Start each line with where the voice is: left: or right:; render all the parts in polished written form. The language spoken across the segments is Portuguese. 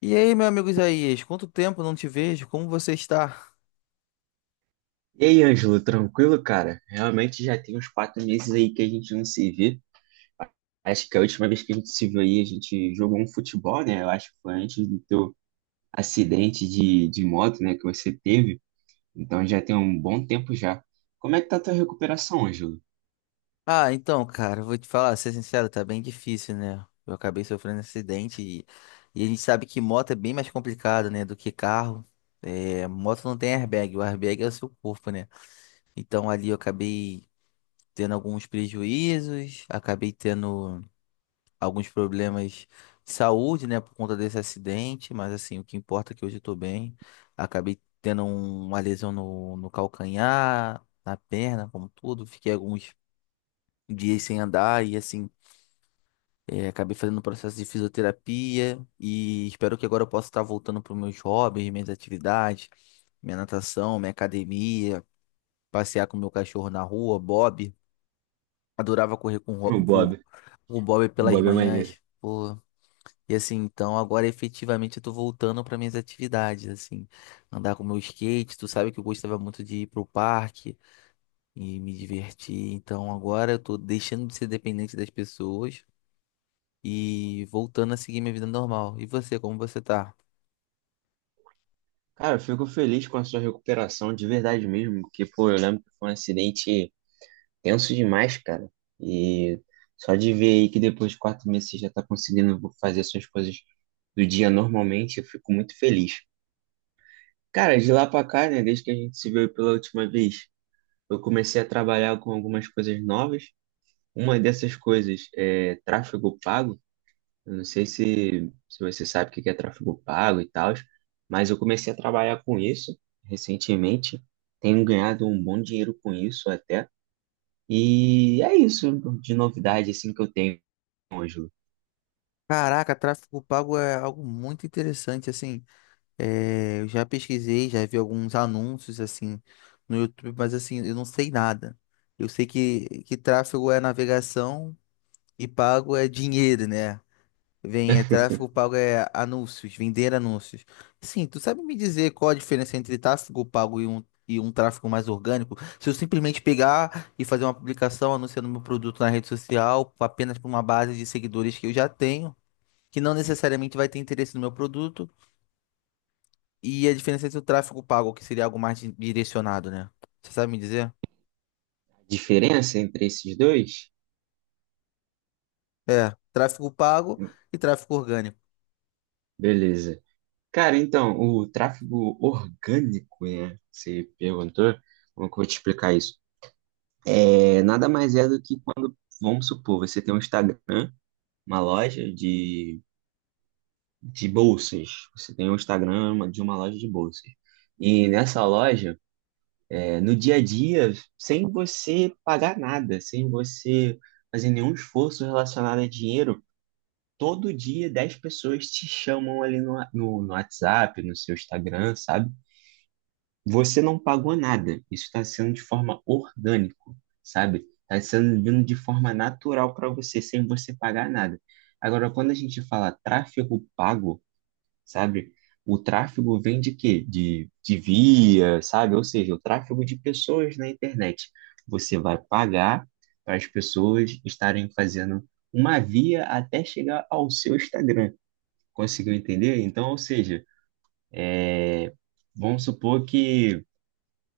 left: E aí, meu amigo Isaías, quanto tempo não te vejo? Como você está?
right: E aí, Ângelo, tranquilo, cara? Realmente já tem uns 4 meses aí que a gente não se vê. Acho que a última vez que a gente se viu aí, a gente jogou um futebol, né? Eu acho que foi antes do teu acidente de moto, né, que você teve. Então já tem um bom tempo já. Como é que tá a tua recuperação, Ângelo?
left: Ah, então, cara, vou te falar, ser sincero, tá bem difícil, né? Eu acabei sofrendo um acidente e a gente sabe que moto é bem mais complicado, né, do que carro. É, moto não tem airbag, o airbag é o seu corpo, né? Então ali eu acabei tendo alguns prejuízos, acabei tendo alguns problemas de saúde, né, por conta desse acidente, mas assim, o que importa é que hoje eu tô bem. Acabei tendo uma lesão no calcanhar, na perna, como tudo. Fiquei alguns dias sem andar e assim, acabei fazendo um processo de fisioterapia e espero que agora eu possa estar voltando para os meus hobbies, minhas atividades, minha natação, minha academia, passear com meu cachorro na rua, Bob. Adorava correr
right: O Bob,
left: Com o Bob
right: o
left: pelas
right: Bob é maneiro.
left: manhãs. Pô, e assim, então agora efetivamente eu tô voltando para minhas atividades, assim, andar com meu skate, tu sabe que eu gostava muito de ir pro parque e me divertir, então agora eu tô deixando de ser dependente das pessoas e voltando a seguir minha vida normal. E você, como você tá?
right: Cara, eu fico feliz com a sua recuperação, de verdade mesmo, porque, pô, eu lembro que foi um acidente tenso demais, cara. E só de ver aí que depois de 4 meses você já tá conseguindo fazer suas coisas do dia normalmente, eu fico muito feliz. Cara, de lá pra cá, né, desde que a gente se viu pela última vez, eu comecei a trabalhar com algumas coisas novas. Uma dessas coisas é tráfego pago. Eu não sei se você sabe o que que é tráfego pago e tal, mas eu comecei a trabalhar com isso recentemente. Tenho ganhado um bom dinheiro com isso até. E é isso de novidade assim que eu tenho, Ângelo.
left: Caraca, tráfego pago é algo muito interessante, assim, eu já pesquisei, já vi alguns anúncios, assim, no YouTube, mas assim, eu não sei nada. Eu sei que tráfego é navegação e pago é dinheiro, né? Vem, é, tráfego pago é anúncios, vender anúncios. Sim, tu sabe me dizer qual a diferença entre tráfego pago e um tráfego mais orgânico? Se eu simplesmente pegar e fazer uma publicação anunciando meu produto na rede social, apenas para uma base de seguidores que eu já tenho, que não necessariamente vai ter interesse no meu produto, e a diferença entre o tráfego pago, que seria algo mais direcionado, né? Você sabe me dizer?
right: A diferença entre esses dois?
left: É, tráfego pago e tráfego orgânico.
right: Beleza. Cara, então, o tráfego orgânico, né? Você perguntou, como que eu vou te explicar isso? Nada mais é do que quando, vamos supor, você tem um Instagram, uma loja de bolsas. Você tem um Instagram de uma loja de bolsas. E nessa loja, no dia a dia, sem você pagar nada, sem você fazer nenhum esforço relacionado a dinheiro, todo dia 10 pessoas te chamam ali no WhatsApp, no seu Instagram, sabe? Você não pagou nada. Isso está sendo de forma orgânico, sabe? Está sendo vindo de forma natural para você, sem você pagar nada. Agora, quando a gente fala tráfego pago, sabe? O tráfego vem de quê? De via, sabe? Ou seja, o tráfego de pessoas na internet. Você vai pagar para as pessoas estarem fazendo uma via até chegar ao seu Instagram. Conseguiu entender? Então, ou seja, é, vamos supor que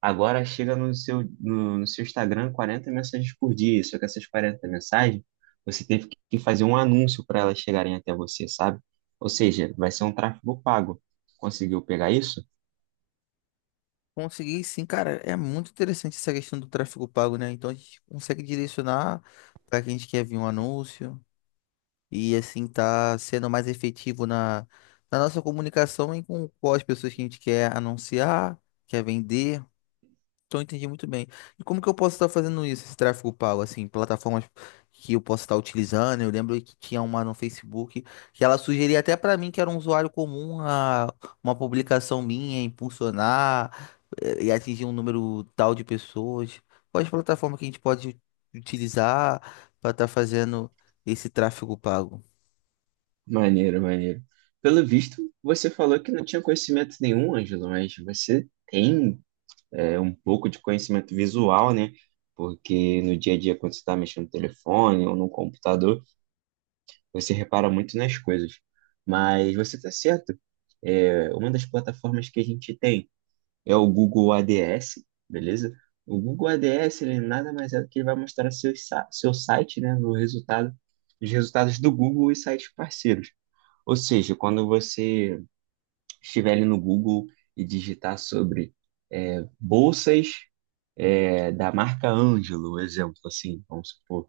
right: agora chega no seu Instagram 40 mensagens por dia, só que essas 40 mensagens você teve que fazer um anúncio para elas chegarem até você, sabe? Ou seja, vai ser um tráfego pago. Conseguiu pegar isso?
left: Consegui sim, cara. É muito interessante essa questão do tráfego pago, né? Então a gente consegue direcionar para quem a gente quer ver um anúncio e assim tá sendo mais efetivo na nossa comunicação e com as pessoas que a gente quer anunciar, quer vender. Então, eu entendi muito bem. E como que eu posso estar fazendo isso, esse tráfego pago, assim, plataformas que eu posso estar utilizando? Eu lembro que tinha uma no Facebook que ela sugeria até para mim, que era um usuário comum, a uma publicação minha impulsionar e atingir um número tal de pessoas. Quais plataformas que a gente pode utilizar para estar fazendo esse tráfego pago?
right: Maneiro, maneiro. Pelo visto, você falou que não tinha conhecimento nenhum, Ângelo, mas você tem um pouco de conhecimento visual, né? Porque no dia a dia, quando você está mexendo no telefone ou no computador, você repara muito nas coisas. Mas você está certo. Uma das plataformas que a gente tem é o Google ADS, beleza? O Google ADS, ele nada mais é do que ele vai mostrar seu site, né, no resultado, os resultados do Google e sites parceiros. Ou seja, quando você estiver ali no Google e digitar sobre bolsas da marca Ângelo, um exemplo, assim, vamos supor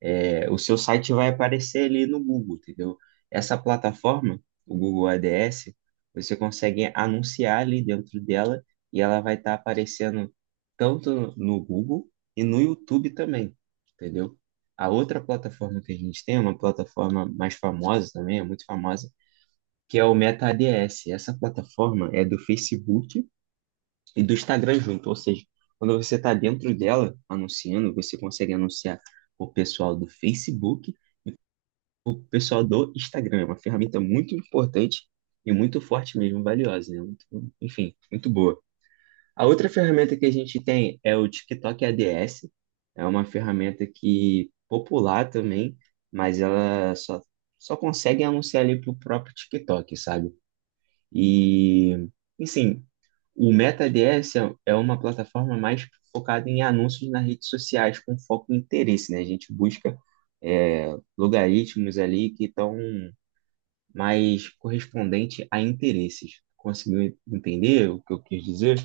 right: o seu site vai aparecer ali no Google, entendeu? Essa plataforma, o Google ADS, você consegue anunciar ali dentro dela e ela vai estar aparecendo tanto no Google e no YouTube também, entendeu? A outra plataforma que a gente tem, uma plataforma mais famosa também, é muito famosa, que é o Meta ADS. Essa plataforma é do Facebook e do Instagram junto, ou seja, quando você está dentro dela anunciando, você consegue anunciar o pessoal do Facebook, o pessoal do Instagram, é uma ferramenta muito importante e muito forte mesmo, valiosa, né? Enfim, muito boa. A outra ferramenta que a gente tem é o TikTok ADS, é uma ferramenta que popular também, mas ela só consegue anunciar ali pro próprio TikTok, sabe? E, enfim, o Meta ADS é uma plataforma mais focada em anúncios nas redes sociais com foco em interesse, né? A gente busca logaritmos ali que estão mas correspondente a interesses. Conseguiu entender o que eu quis dizer?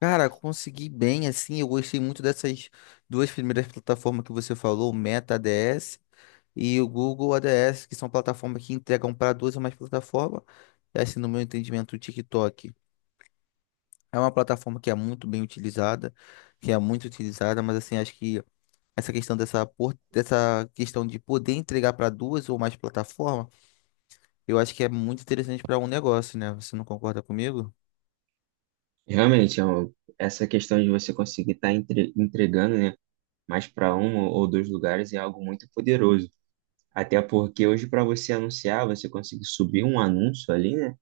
left: Cara, consegui bem, assim, eu gostei muito dessas duas primeiras plataformas que você falou, o Meta ADS e o Google ADS, que são plataformas que entregam para duas ou mais plataformas. E assim, no meu entendimento, o TikTok é uma plataforma que é muito bem utilizada, que é muito utilizada, mas assim, acho que essa questão dessa, dessa questão de poder entregar para duas ou mais plataformas, eu acho que é muito interessante para um negócio, né? Você não concorda comigo?
right: Realmente, essa questão de você conseguir estar entregando, né, mais para um ou dois lugares é algo muito poderoso. Até porque hoje, para você anunciar, você conseguir subir um anúncio ali, né?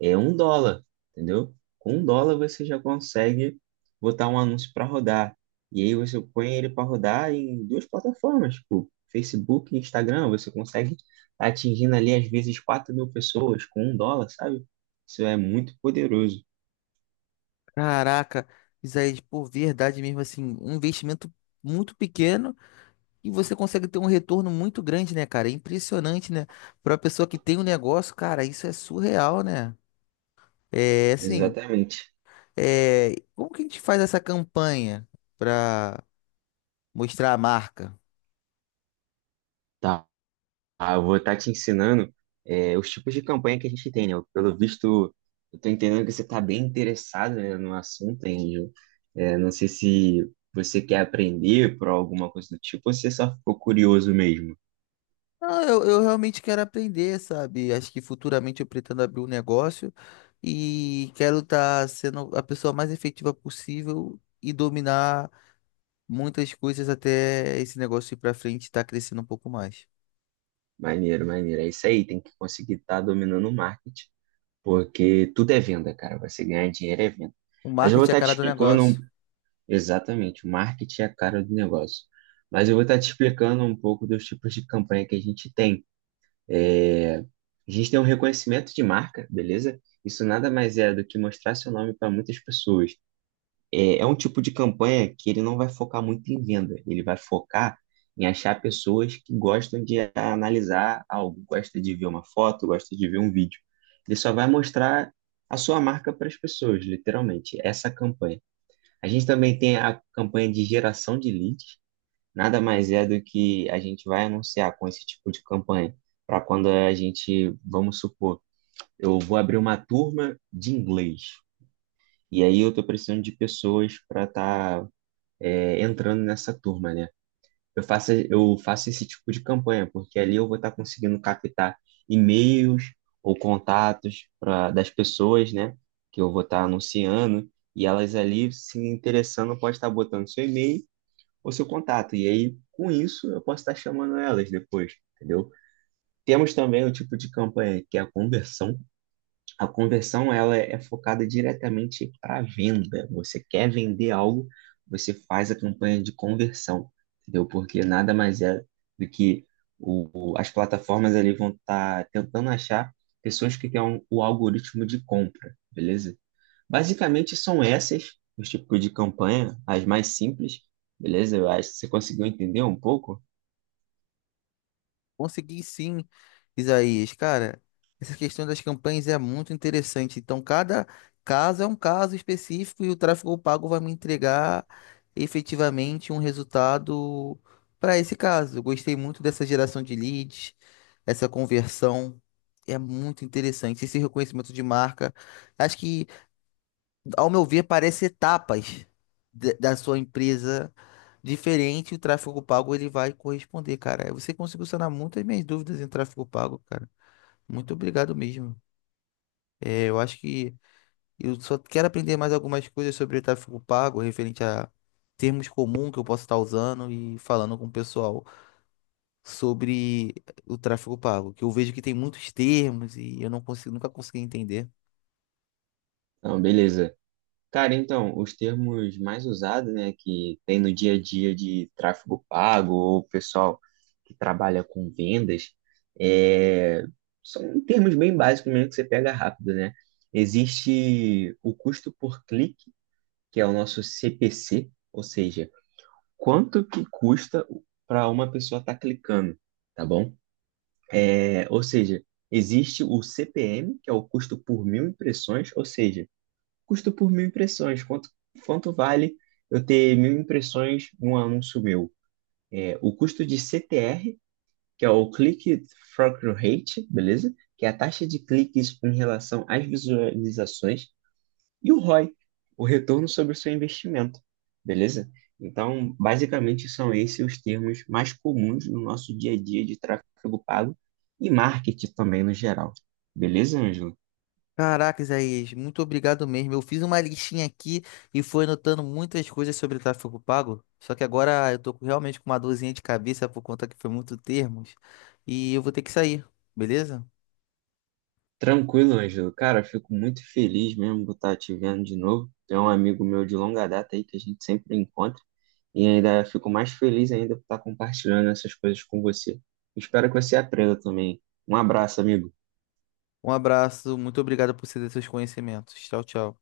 right: É um dólar, entendeu? Com um dólar você já consegue botar um anúncio para rodar. E aí você põe ele para rodar em duas plataformas, tipo Facebook e Instagram. Você consegue tá atingindo ali às vezes 4 mil pessoas com um dólar, sabe? Isso é muito poderoso.
left: Caraca, Isaías, por verdade mesmo, assim, um investimento muito pequeno e você consegue ter um retorno muito grande, né, cara? É impressionante, né? Para uma pessoa que tem um negócio, cara, isso é surreal, né? É assim,
right: Exatamente.
left: é... como que a gente faz essa campanha para mostrar a marca?
right: Tá. Ah, eu vou estar te ensinando os tipos de campanha que a gente tem, né? Pelo visto, eu tô entendendo que você está bem interessado, né, no assunto, Angel. Não sei se você quer aprender por alguma coisa do tipo ou se só ficou curioso mesmo.
left: Ah, eu realmente quero aprender, sabe? Acho que futuramente eu pretendo abrir um negócio e quero estar sendo a pessoa mais efetiva possível e dominar muitas coisas até esse negócio ir para frente e estar crescendo um pouco mais.
right: Maneiro, maneiro. É isso aí, tem que conseguir estar dominando o marketing, porque tudo é venda, cara. Você ganhar dinheiro é venda.
left: O
right: Mas eu vou
left: marketing é a
right: estar te
left: cara do
right: explicando
left: negócio.
right: exatamente, o marketing é a cara do negócio. Mas eu vou estar te explicando um pouco dos tipos de campanha que a gente tem. A gente tem um reconhecimento de marca, beleza? Isso nada mais é do que mostrar seu nome para muitas pessoas. É um tipo de campanha que ele não vai focar muito em venda, ele vai focar em achar pessoas que gostam de analisar algo, gosta de ver uma foto, gosta de ver um vídeo. Ele só vai mostrar a sua marca para as pessoas, literalmente, essa campanha. A gente também tem a campanha de geração de leads. Nada mais é do que a gente vai anunciar com esse tipo de campanha, para quando a gente, vamos supor, eu vou abrir uma turma de inglês, e aí eu estou precisando de pessoas para estar entrando nessa turma, né? Eu faço esse tipo de campanha, porque ali eu vou estar conseguindo captar e-mails ou contatos das pessoas, né? Que eu vou estar anunciando, e elas ali se interessando, pode estar botando seu e-mail, o seu contato. E aí, com isso, eu posso estar chamando elas depois, entendeu? Temos também o tipo de campanha que é a conversão. A conversão ela é focada diretamente para a venda. Você quer vender algo, você faz a campanha de conversão, entendeu? Porque nada mais é do que as plataformas ali vão estar tentando achar pessoas que têm o algoritmo de compra, beleza? Basicamente são essas, os tipos de campanha, as mais simples, beleza? Eu acho que você conseguiu entender um pouco.
left: Consegui sim, Isaías. Cara, essa questão das campanhas é muito interessante. Então, cada caso é um caso específico e o tráfego pago vai me entregar efetivamente um resultado para esse caso. Eu gostei muito dessa geração de leads, essa conversão. É muito interessante. Esse reconhecimento de marca. Acho que ao meu ver, parece etapas da sua empresa diferente, o tráfego pago ele vai corresponder, cara. Você conseguiu sanar muitas minhas dúvidas em tráfego pago, cara. Muito obrigado mesmo. É, eu acho que eu só quero aprender mais algumas coisas sobre tráfego pago, referente a termos comuns que eu posso estar usando e falando com o pessoal sobre o tráfego pago, que eu vejo que tem muitos termos e eu não consigo, nunca consegui entender.
right: Então, beleza. Cara, então, os termos mais usados, né, que tem no dia a dia de tráfego pago ou pessoal que trabalha com vendas, é, são termos bem básicos mesmo que você pega rápido, né? Existe o custo por clique, que é o nosso CPC, ou seja, quanto que custa para uma pessoa estar clicando, tá bom? Ou seja, existe o CPM, que é o custo por mil impressões, ou seja, custo por mil impressões, quanto vale eu ter mil impressões num anúncio meu? O custo de CTR, que é o Click Through Rate, beleza? Que é a taxa de cliques em relação às visualizações e o ROI, o I, o retorno sobre o seu investimento, beleza? Então, basicamente, são esses os termos mais comuns no nosso dia a dia de tráfego pago e marketing também no geral. Beleza, Ângelo?
left: Caraca, Isaías, muito obrigado mesmo. Eu fiz uma listinha aqui e fui anotando muitas coisas sobre tráfego pago. Só que agora eu tô realmente com uma dorzinha de cabeça por conta que foi muito termos. E eu vou ter que sair, beleza?
right: Tranquilo, Ângelo. Cara, eu fico muito feliz mesmo por estar te vendo de novo. É um amigo meu de longa data aí que a gente sempre encontra e ainda fico mais feliz ainda por estar compartilhando essas coisas com você. Espero que você aprenda também. Um abraço, amigo.
left: Um abraço, muito obrigado por ceder seus conhecimentos. Tchau, tchau.